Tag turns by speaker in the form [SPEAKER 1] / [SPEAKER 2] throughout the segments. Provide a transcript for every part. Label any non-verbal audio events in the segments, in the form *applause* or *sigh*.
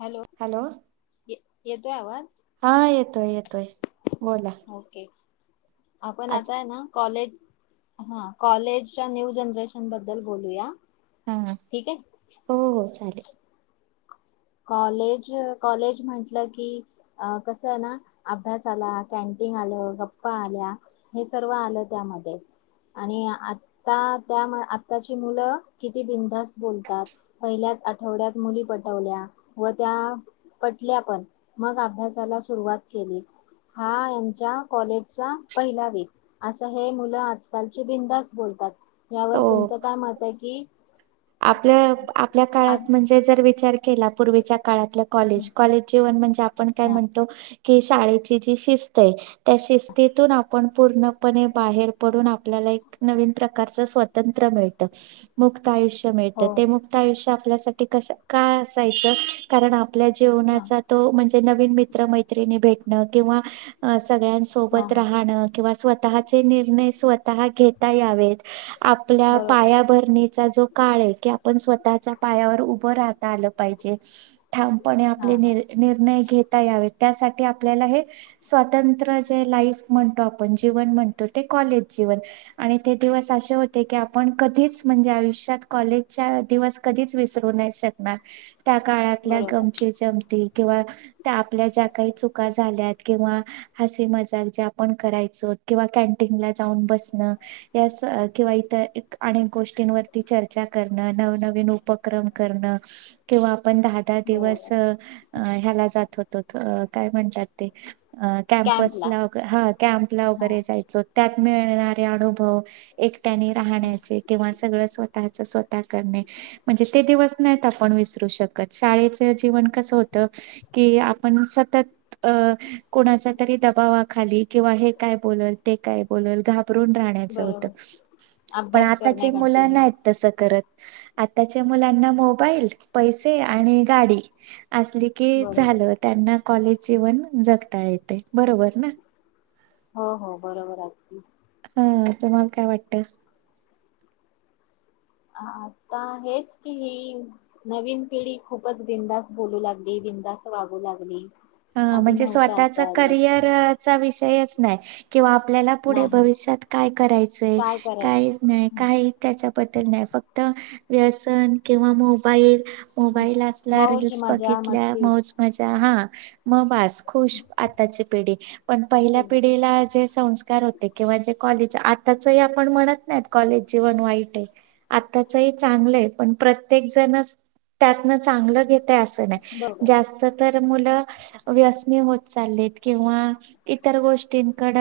[SPEAKER 1] Hello येतो आवाज
[SPEAKER 2] हा अ येतोय येतोय बोला.
[SPEAKER 1] हम् ओके आपण
[SPEAKER 2] आज
[SPEAKER 1] आता आहे ना कॉलेजज हा कॉलेजच्या न्यु जनरेशन बद्दल बोलूया
[SPEAKER 2] हा
[SPEAKER 1] ठीक आहे
[SPEAKER 2] हो हो चालेल
[SPEAKER 1] कॉलेज कॉलेज म्हटलं की अ कस आहे ना अभ्यासाला कन त्यांनी आलं गप्पा आल्या हे सर्व आलं त्यामध्ये आणि आता त्या आताची मुलं किती बिनधास्त बोलतात पहिल्या आठवड्यात मुली पटवल्या व त्या पटल्या पण मग अभ्यासाला सुरुवात केली हा यांच्या कॉलेजचा पहिला विक असं हे मुलं आजकालची बिनधास्त बोलतात यावर
[SPEAKER 2] हो
[SPEAKER 1] तुमचं काय मत आहे कि
[SPEAKER 2] आपल्या आपल्या काळात म्हणजे जर विचार केला तर पूर्वीच्या काळात कॉलेज कॉलेज जेवण म्हणजे आपण काय
[SPEAKER 1] हा,
[SPEAKER 2] म्हणतो कि शाळेची जी शिस्त त्या शिस्तीतून आपण पूर्णपणे बाहेर पडून आपल्याला एक नवीन प्रकारचे स्वातंत्र मिळत मुक्त आयुष्य मिळत
[SPEAKER 1] हो
[SPEAKER 2] ते
[SPEAKER 1] हो.
[SPEAKER 2] मोठा आयुष्य आपल्यासाठी का असायचं कारण, आपल्या
[SPEAKER 1] हा
[SPEAKER 2] जेवनाचा तो म्हणजे नवीन मित्र मैत्रिणी भेटणं किंवा
[SPEAKER 1] हा
[SPEAKER 2] सगळ्यांसोबत
[SPEAKER 1] हा
[SPEAKER 2] राहण कि स्वतः निर्णय, घेता यावेत आपल्या
[SPEAKER 1] बरोबर
[SPEAKER 2] पायाभरणीचा जो, काळ आहे की आपण स्वतःच्या पायावर उभं राहता आलं पाहिजे. ठामपणे
[SPEAKER 1] हा
[SPEAKER 2] आपले
[SPEAKER 1] हा
[SPEAKER 2] नि निर्णय घेता यावेत. त्यासाठी आपल्याला हे स्वतंत्र, जे लाईफ म्हणतो आपण जीवन म्हणतो ते कॉलेज, ते दिवस असे होते की आपण कधीच म्हणजे आयुष्यात, कॉलेजच्या दिवस कधीच विसरू नाही. शकणार त्या काळातल्या
[SPEAKER 1] बरोबर
[SPEAKER 2] गमची जमती किंवा त्या आपल्या ज्या काही चुका झाल्यात किंवा हसी मजाक ज्या आपण करायचो. किंवा कॅन्टीनला जाऊन बसण, किंवा अनेक गोष्टींवय चर्चा करणं नवनवीन उपक्रम करणं, किंवा आपण दहा दहा दिवस
[SPEAKER 1] बरोबर
[SPEAKER 2] ह्याला जात होतो, काय म्हणतात ते अ कॅम्पस
[SPEAKER 1] कॅम्पला
[SPEAKER 2] लागर हा कॅम्प ला
[SPEAKER 1] हा
[SPEAKER 2] वगैरे जायचं. त्यात मिळणारे, अनुभव एकट्याने
[SPEAKER 1] हा
[SPEAKER 2] राहण्याचे किंवा सगळ स्व स् स्वतः करणे म्हणजे ते दिवस नाहीत. आपण विसरू शकत शाळेच जीवन कस हो आपण सतत कोणाच्या तरी दबावाखाली किंवा का, हे काय बोलल ते काय बोलल घाबरून राहण्याच होत
[SPEAKER 1] बरोबर
[SPEAKER 2] पण
[SPEAKER 1] अभ्यास
[SPEAKER 2] आता ज
[SPEAKER 1] करणे
[SPEAKER 2] मुला
[SPEAKER 1] कंटिन्यू
[SPEAKER 2] नाही. असं करत आताच्या मुलांना मोबाईल पैसे आणि गाडी, असली की
[SPEAKER 1] बरोबर
[SPEAKER 2] झालं त्यांना कॉलेज जीवण जगता येते बरोबर ना,
[SPEAKER 1] हो हो बरोबर आहेदी,
[SPEAKER 2] हा तुम्हाला काय वाटत?
[SPEAKER 1] आता हेच की ही नवीन पिढी खूपच बिंदास बोलू लागली. बिनधास्त वागू लागली,
[SPEAKER 2] हा
[SPEAKER 1] आधी
[SPEAKER 2] म्हणजे
[SPEAKER 1] नव्हता
[SPEAKER 2] स्वतःचा
[SPEAKER 1] असा अ
[SPEAKER 2] करिअरचा विषयच नाही. किंवा आपल्याला पुढे
[SPEAKER 1] नाही
[SPEAKER 2] भविष्यात काय करायचंय काय
[SPEAKER 1] करायचं
[SPEAKER 2] नाही,
[SPEAKER 1] हं.
[SPEAKER 2] काही त्याच्याबद्दल नाही फक्त तर व्यसन, किंवा मोबाईल मोबाईल असला
[SPEAKER 1] मौज
[SPEAKER 2] रीलस
[SPEAKER 1] मजा
[SPEAKER 2] बघितल्या
[SPEAKER 1] मस्ती
[SPEAKER 2] मौज मजा हा मग बास, खुश आताची पिढी पण पहिल्या पिढीला ज संस्कार होते, किंवा जे कॉलेज आताच आपण म्हणत नाही कॉलेज जीवन वाईट आहे. आताचही चांगलंय पण प्रत्येक जण त्यातन चांगलं घेत. ते असं नाय
[SPEAKER 1] बरोबर
[SPEAKER 2] जास्त तर मुलं व्यसनी होत. चाललेत किंवा इतर गोष्टींकड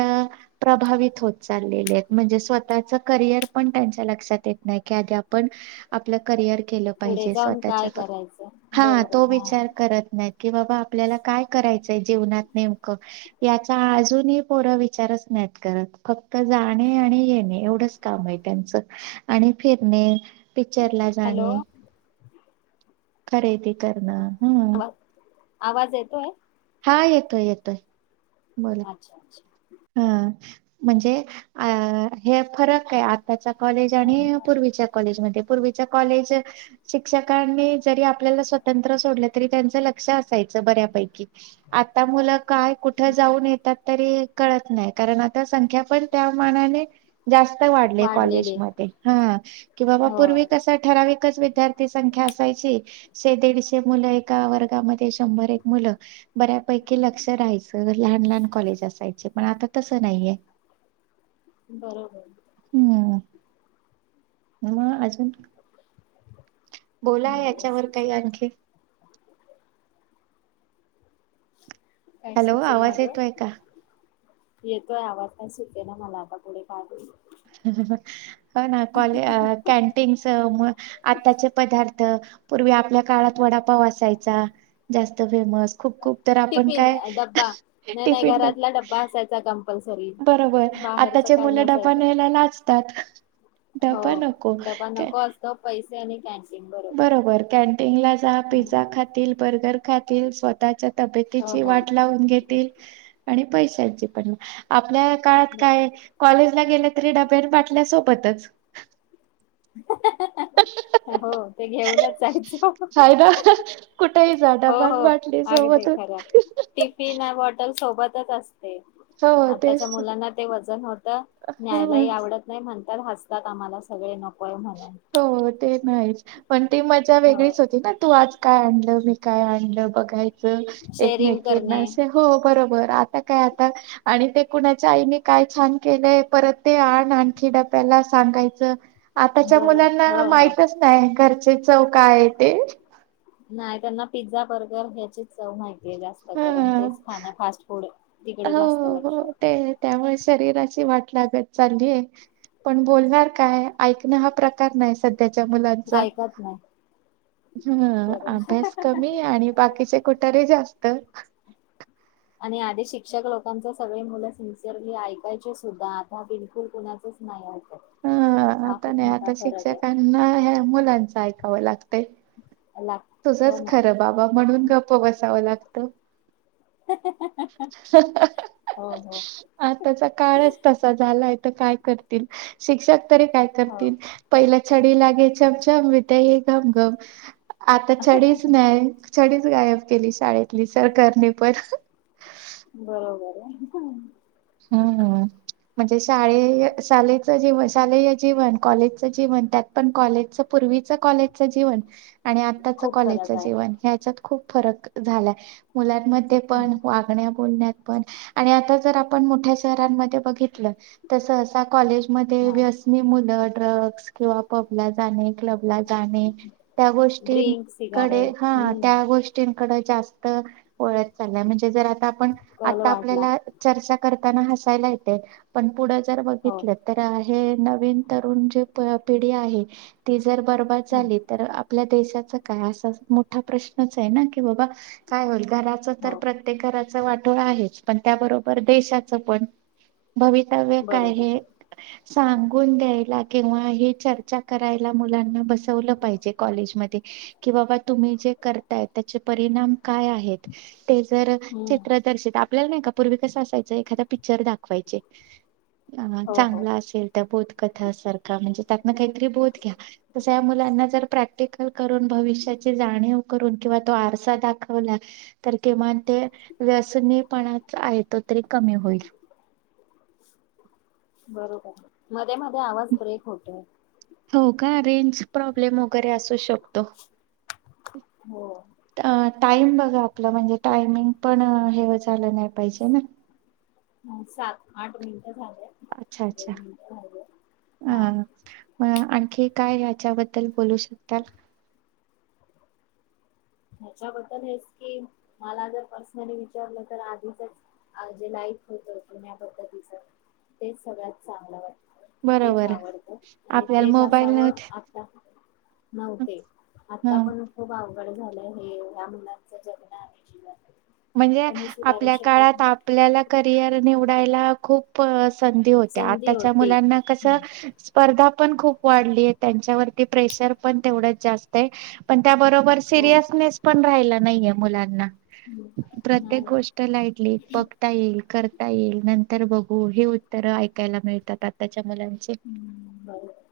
[SPEAKER 2] प्रभावित होत चाल, चाललेल्यात म्हणजे स्वतः चे करिअर पण त्यांच्या लक्षात येत नाही की आधी आपल करियर, केल
[SPEAKER 1] पुढे
[SPEAKER 2] पाहिजे
[SPEAKER 1] जाऊन
[SPEAKER 2] स्वतः चे
[SPEAKER 1] काय करायचं
[SPEAKER 2] हा
[SPEAKER 1] बरोबर
[SPEAKER 2] तो विचार करत कीनाहीत बाबा आपल्याला, काय करायच, जीवनात नेमकं याचा अजूनही पोरं विचारत नाहीत कारण फक्त, जाणे आणि येणे एवढंच काम आहे. त्यांचं आणि फिरणे, पिक्चर ला
[SPEAKER 1] हॅलो
[SPEAKER 2] जाणे. खरेदी करणं, हम्म
[SPEAKER 1] आवाज आवाज येतोय?
[SPEAKER 2] हा येतोय येतोय, बोला
[SPEAKER 1] अच्छा अच्छा,
[SPEAKER 2] हा म्हणजे अ हे फरक आहे, आताचा कॉलेज आणि
[SPEAKER 1] अच्छा
[SPEAKER 2] पूर्वीच्या कॉलेजमध्ये पूर्वी, चे कॉलेज शिक्षकांनी जरी आपल्याला स्वतंत्र सोडले तरी त्यांचे लक्ष असायचं. बऱ्यापैकी आता मुलं, काय कुठ जाऊन येतात, तरी कळत नाही, कारण आता संख्या पण त्या मानाने, जास्त वाढले कॉलेज
[SPEAKER 1] वाढलेले
[SPEAKER 2] मध्ये कि बाबा
[SPEAKER 1] हो.
[SPEAKER 2] पूर्वी कसा ठराव. विद्यार्थी संख्या असायची शे दीडशे मुलं एका वर्गामध्ये शंभर एक मुलं, बऱ्यापैकी लक्ष राहायचं लहान लहान कॉलेज असायचे. पण आता तसं नाहीये.
[SPEAKER 1] बरोबर
[SPEAKER 2] म अजून बोला
[SPEAKER 1] मला
[SPEAKER 2] याच्यावर काही
[SPEAKER 1] सुचेल
[SPEAKER 2] आणखी
[SPEAKER 1] काय
[SPEAKER 2] हॅलो,
[SPEAKER 1] सुचे ना
[SPEAKER 2] आवाज
[SPEAKER 1] ग
[SPEAKER 2] येतोय का?
[SPEAKER 1] येतोय आवाज काय सुचेना मला आता पुढे काय
[SPEAKER 2] हो ना कॉले कॅनटीनं चं म आताचे पदार्थ पूर्वी आपल्या काळात वडापाव असायचा जास्त फेमस खूप खूप तर आपण
[SPEAKER 1] टिफिन
[SPEAKER 2] काय
[SPEAKER 1] अ डब्बा नाही नाही
[SPEAKER 2] टिफिन
[SPEAKER 1] घरातला डब्बा असायचा कंपल्सरी
[SPEAKER 2] बरोबर
[SPEAKER 1] बाहेरच
[SPEAKER 2] आताचे
[SPEAKER 1] काय
[SPEAKER 2] मुल डबा
[SPEAKER 1] नसायचं
[SPEAKER 2] न्यायला लाजतात. डब्बा नको. ते
[SPEAKER 1] त्याने कॅन
[SPEAKER 2] बरोबर कॅन्टींगला जा पिझ्झा खातील बर्गर खातील स्वतःच्या
[SPEAKER 1] हो
[SPEAKER 2] तब्यची
[SPEAKER 1] हो
[SPEAKER 2] वाट लावून घेतील आणि पैशांची पण आपल्या काळात
[SPEAKER 1] बर.
[SPEAKER 2] काय कॉलेजला गेल तरी डब्यान बाटल्या सोबतच
[SPEAKER 1] *inaudible* हो ते घेऊनच जायचो
[SPEAKER 2] हाय ना कुठेही जा
[SPEAKER 1] हो
[SPEAKER 2] डबा अन
[SPEAKER 1] हो
[SPEAKER 2] बाटली
[SPEAKER 1] अगदी
[SPEAKER 2] सोबतच
[SPEAKER 1] खर टिफिना बॉटल सोबत तच असते.
[SPEAKER 2] हो
[SPEAKER 1] आताच्या
[SPEAKER 2] तेच
[SPEAKER 1] मुलांना ते वजन होत
[SPEAKER 2] हा
[SPEAKER 1] न्यायलाही आवडत नाही म्हण तर हसतात आम्हाला सगळे न
[SPEAKER 2] हो ते नाहीच पण ती मज्जा
[SPEAKER 1] हो.
[SPEAKER 2] वेगळीच होती ना तू आज काय आणलं मी काय आणलं बघायचं
[SPEAKER 1] शेअरिंग
[SPEAKER 2] एकमेकींना
[SPEAKER 1] करणे
[SPEAKER 2] असे हो बरोबर आता काय आता आणि ते कुणाच्या आईने काय छान केलंय परत ते आण आणखी डब्याला ला सांगायचं. आताच्या
[SPEAKER 1] बरं हो
[SPEAKER 2] मुलांना
[SPEAKER 1] हो.
[SPEAKER 2] माहितच नाय घरचे चव काय ये ते.
[SPEAKER 1] नाय त्यांना पिझ्झा बर्गर ह्याचीचं चव माहिती आहे जास्त करून
[SPEAKER 2] हं.
[SPEAKER 1] तेच खाणे फास्ट फूड तिकडे
[SPEAKER 2] हो
[SPEAKER 1] जास्त
[SPEAKER 2] हो
[SPEAKER 1] लक्ष
[SPEAKER 2] हो ते त्यामुळे शरीरा ची वाट लागत चालेय पण बोलणार काय ऐकण ना हा प्रकार नाय सध् त्याच्या
[SPEAKER 1] आहे
[SPEAKER 2] मुलांचा
[SPEAKER 1] ऐकत नाही.
[SPEAKER 2] हं
[SPEAKER 1] बरोबर
[SPEAKER 2] अभ्यास कमी आणि बाकीचे कुटारे जास्त
[SPEAKER 1] आणि आधी शिक्षक लोकांच सगळे मुलं सिन्सिअरली ऐकायचे सुद्धा आता बिलकुल कुणाचच नाही ऐक
[SPEAKER 2] हा आता नाय आता शिक्षकांना हया मुलांच ऐकावं लाग तय.
[SPEAKER 1] आहे लाग हो
[SPEAKER 2] तुझच
[SPEAKER 1] ना
[SPEAKER 2] खरं बाबा म्हणून गप्प बसावं लागत.
[SPEAKER 1] हो हो
[SPEAKER 2] आताचा काळच तसा झालाय. त काय करतील शिक्षक तरी काय
[SPEAKER 1] हो.
[SPEAKER 2] करतील पहिल छडी लागे गे छम छम विद्या येई घम घम आता छडीच नाय छडी गायब केली शाळेतली सरकारनी पण
[SPEAKER 1] बरोबर ये.
[SPEAKER 2] हूं हूं म्हणजे शाळे शालेच जीवन शालेय जीवन कॉलेज चं जीवन त्यात पण कॉलेज पूर्वीच कॉलेजचं जीवन आणि आताच
[SPEAKER 1] खूप फरक
[SPEAKER 2] कॉलेजच जीवन ह्याच्यात खूप फरक झालाय. मुलांमध्ये
[SPEAKER 1] आहे.
[SPEAKER 2] पण वागण्या बोलण्यात पण आणि आता जर आप ण मोठ्या शहरांमध्ये बघितलं तर सहसा कॉलेज मध्ये
[SPEAKER 1] हा
[SPEAKER 2] व्यसनी मुलं ड्रॅग्स किंवा पब ला जाणे. क्लब ला जाणे. त्या
[SPEAKER 1] ड्रिंक
[SPEAKER 2] गोष्टींकडे
[SPEAKER 1] सिगारेट
[SPEAKER 2] हा
[SPEAKER 1] हम्म
[SPEAKER 2] त्या गोष्टींकड जास् त वळत चाललाय म्हणजे जरा पण
[SPEAKER 1] कल
[SPEAKER 2] आता
[SPEAKER 1] वाढला
[SPEAKER 2] आपल्याला चर्चा करताना हसायला येतय पण पुढ जर
[SPEAKER 1] हो
[SPEAKER 2] बघितलं तर हे नवीन तरुण जे प पिढी आहे ती जर बर्बाद
[SPEAKER 1] हम्म
[SPEAKER 2] झाली तर आप पल्या देशाचा काय असा मोठा प्रश्नच आहे ना? की बाबा काय होईल? घराच तर
[SPEAKER 1] हो
[SPEAKER 2] प्रत्येक घराच वाठोळ आहेच पण त्याबरोबर देशाच पण भवितव्य काय
[SPEAKER 1] बरोबर
[SPEAKER 2] हे सांगून द्यायला किंवा हे चर्चा करायला मुलांना बसवलं पाहिजे कॉलेजमध्ये कि बाबा तुम्ही जे करताय त्याचे परिणाम काय आहेत. ते जर
[SPEAKER 1] हम्म
[SPEAKER 2] चित्र दर्शित आपल्याला नाही का पूर्वी कस असायच एखादा पिक्चर दाखवायचे
[SPEAKER 1] हो हो
[SPEAKER 2] चांगला असेल तर म्हणजे त्यातून कायतर बोध घ्या, तस ह्या मुलांना प्रॅक्टिकल करुन भविष्यात जाणीव करून किंवा तो आरसा दाखवला तर किमान ते व्यसनीपणा आहे तो तरी कमी होईल.
[SPEAKER 1] बरोबर मध्ये मध्ये आवाज ब्रेक होतोय.
[SPEAKER 2] हो का रेंज प्राब्लेम वगैरे असू शकतो.
[SPEAKER 1] हो
[SPEAKER 2] टाईम बघा आपलं. म्हणजे टायमिंग पण हे झालं नाही पाहिजे ना.
[SPEAKER 1] हा सात आठ मी
[SPEAKER 2] अच्छा अच्छा अ
[SPEAKER 1] हा
[SPEAKER 2] मग आणखी काय हच्याबद्दल बोलू शकतात.
[SPEAKER 1] हच्याबदल हेच कि मला जर पर्सनली विचारलं तर आधीचच जे लाईफ होत जुन्या पद्धतीच तेच सगळ्यात चांगलं वाटत. तेच
[SPEAKER 2] बरोबर
[SPEAKER 1] आवडतं आणि
[SPEAKER 2] आपल्याला
[SPEAKER 1] तेच
[SPEAKER 2] मोबाईल
[SPEAKER 1] असावं
[SPEAKER 2] नव्हते
[SPEAKER 1] आता. नव्हते
[SPEAKER 2] ह
[SPEAKER 1] आता पण खूप आवघड झालंय हे या मुलांच जगन आणि जीवन.
[SPEAKER 2] म्हणजे
[SPEAKER 1] पण हे सुधारू
[SPEAKER 2] आपल्या काळात
[SPEAKER 1] शकतात
[SPEAKER 2] आपल्याला करिअर निवडायला खूप संधी होत्या
[SPEAKER 1] संधी
[SPEAKER 2] आताच्या
[SPEAKER 1] होती.
[SPEAKER 2] मुलांना कस
[SPEAKER 1] हम्म.
[SPEAKER 2] स्पर्धा पण खूप वाढली आहे त्यांच्यावरती प्रेशर पण तेवढच जास्त आहे. पण त्या बरोबर
[SPEAKER 1] हो
[SPEAKER 2] सिरियसनेस पण राहिला नाहीये मुलांना. प्रत्येक
[SPEAKER 1] नाही
[SPEAKER 2] गोष्ट लाईटली बघता येईल. कर येईल नंतर बघू. हे उत्तर ऐकायला मिळतात आता. मुलांचे
[SPEAKER 1] बरोबर.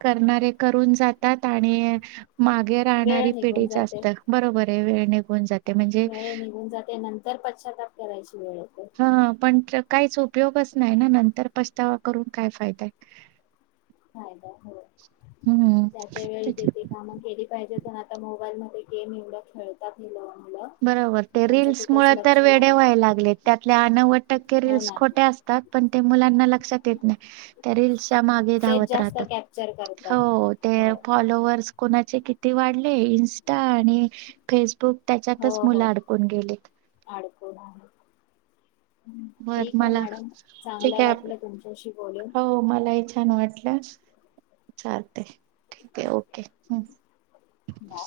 [SPEAKER 2] करणारे करून जातात. आणि मागे
[SPEAKER 1] वेळ
[SPEAKER 2] राहणारी
[SPEAKER 1] निघून
[SPEAKER 2] पिढी
[SPEAKER 1] जाते.
[SPEAKER 2] जास्त बरोबर आहे वेळ निघून जाते. म्हणजे
[SPEAKER 1] वेळ निघून जाते नंतर पश्चाताप करायची वेळ येते.
[SPEAKER 2] हा पण काहीच उपयोगच नाही ना. नंतर पछतावा करून काय फायदा आहे.
[SPEAKER 1] फायदा हो
[SPEAKER 2] हम्म
[SPEAKER 1] त्या त्या वेळी ते
[SPEAKER 2] त्याच्या-
[SPEAKER 1] ते कामं केली पाहिजेत. पण आता मोबाईल मध्ये गेम एवढ्या खेळतात हे मुलं.
[SPEAKER 2] बरोबर ते
[SPEAKER 1] त्यांचं
[SPEAKER 2] रीलस
[SPEAKER 1] कुठेच
[SPEAKER 2] मुळे तर
[SPEAKER 1] लक्ष
[SPEAKER 2] वेडे
[SPEAKER 1] लागत
[SPEAKER 2] व्हायला
[SPEAKER 1] नाही
[SPEAKER 2] लागले. त्यातल्या नव्वद टक्के
[SPEAKER 1] हो
[SPEAKER 2] रीलल्स
[SPEAKER 1] ना
[SPEAKER 2] खोटे असतात. पण ते मुलांना लक्षात येत नाही, त्या रील्स च्या मागे
[SPEAKER 1] तेच
[SPEAKER 2] धावत
[SPEAKER 1] जास्त
[SPEAKER 2] राहतात.
[SPEAKER 1] कॅप्चर करतात.
[SPEAKER 2] हो ते
[SPEAKER 1] हो
[SPEAKER 2] फॉलोवर्स कोणाचे किती वाढले. इंस्टा आणि फेसबुक त्यातच
[SPEAKER 1] हो
[SPEAKER 2] मुलं
[SPEAKER 1] हो
[SPEAKER 2] अडकून गेलेत.
[SPEAKER 1] अडकून आहे.
[SPEAKER 2] बर
[SPEAKER 1] ठीक आहे
[SPEAKER 2] मला
[SPEAKER 1] मॅडम
[SPEAKER 2] ठीक
[SPEAKER 1] चांगलं
[SPEAKER 2] आहे आपण
[SPEAKER 1] वाटलं तुमच्याशी बोलून
[SPEAKER 2] हो मलाही छान छान वाटलं चालतय. ठीक आहे ओके.
[SPEAKER 1] बाय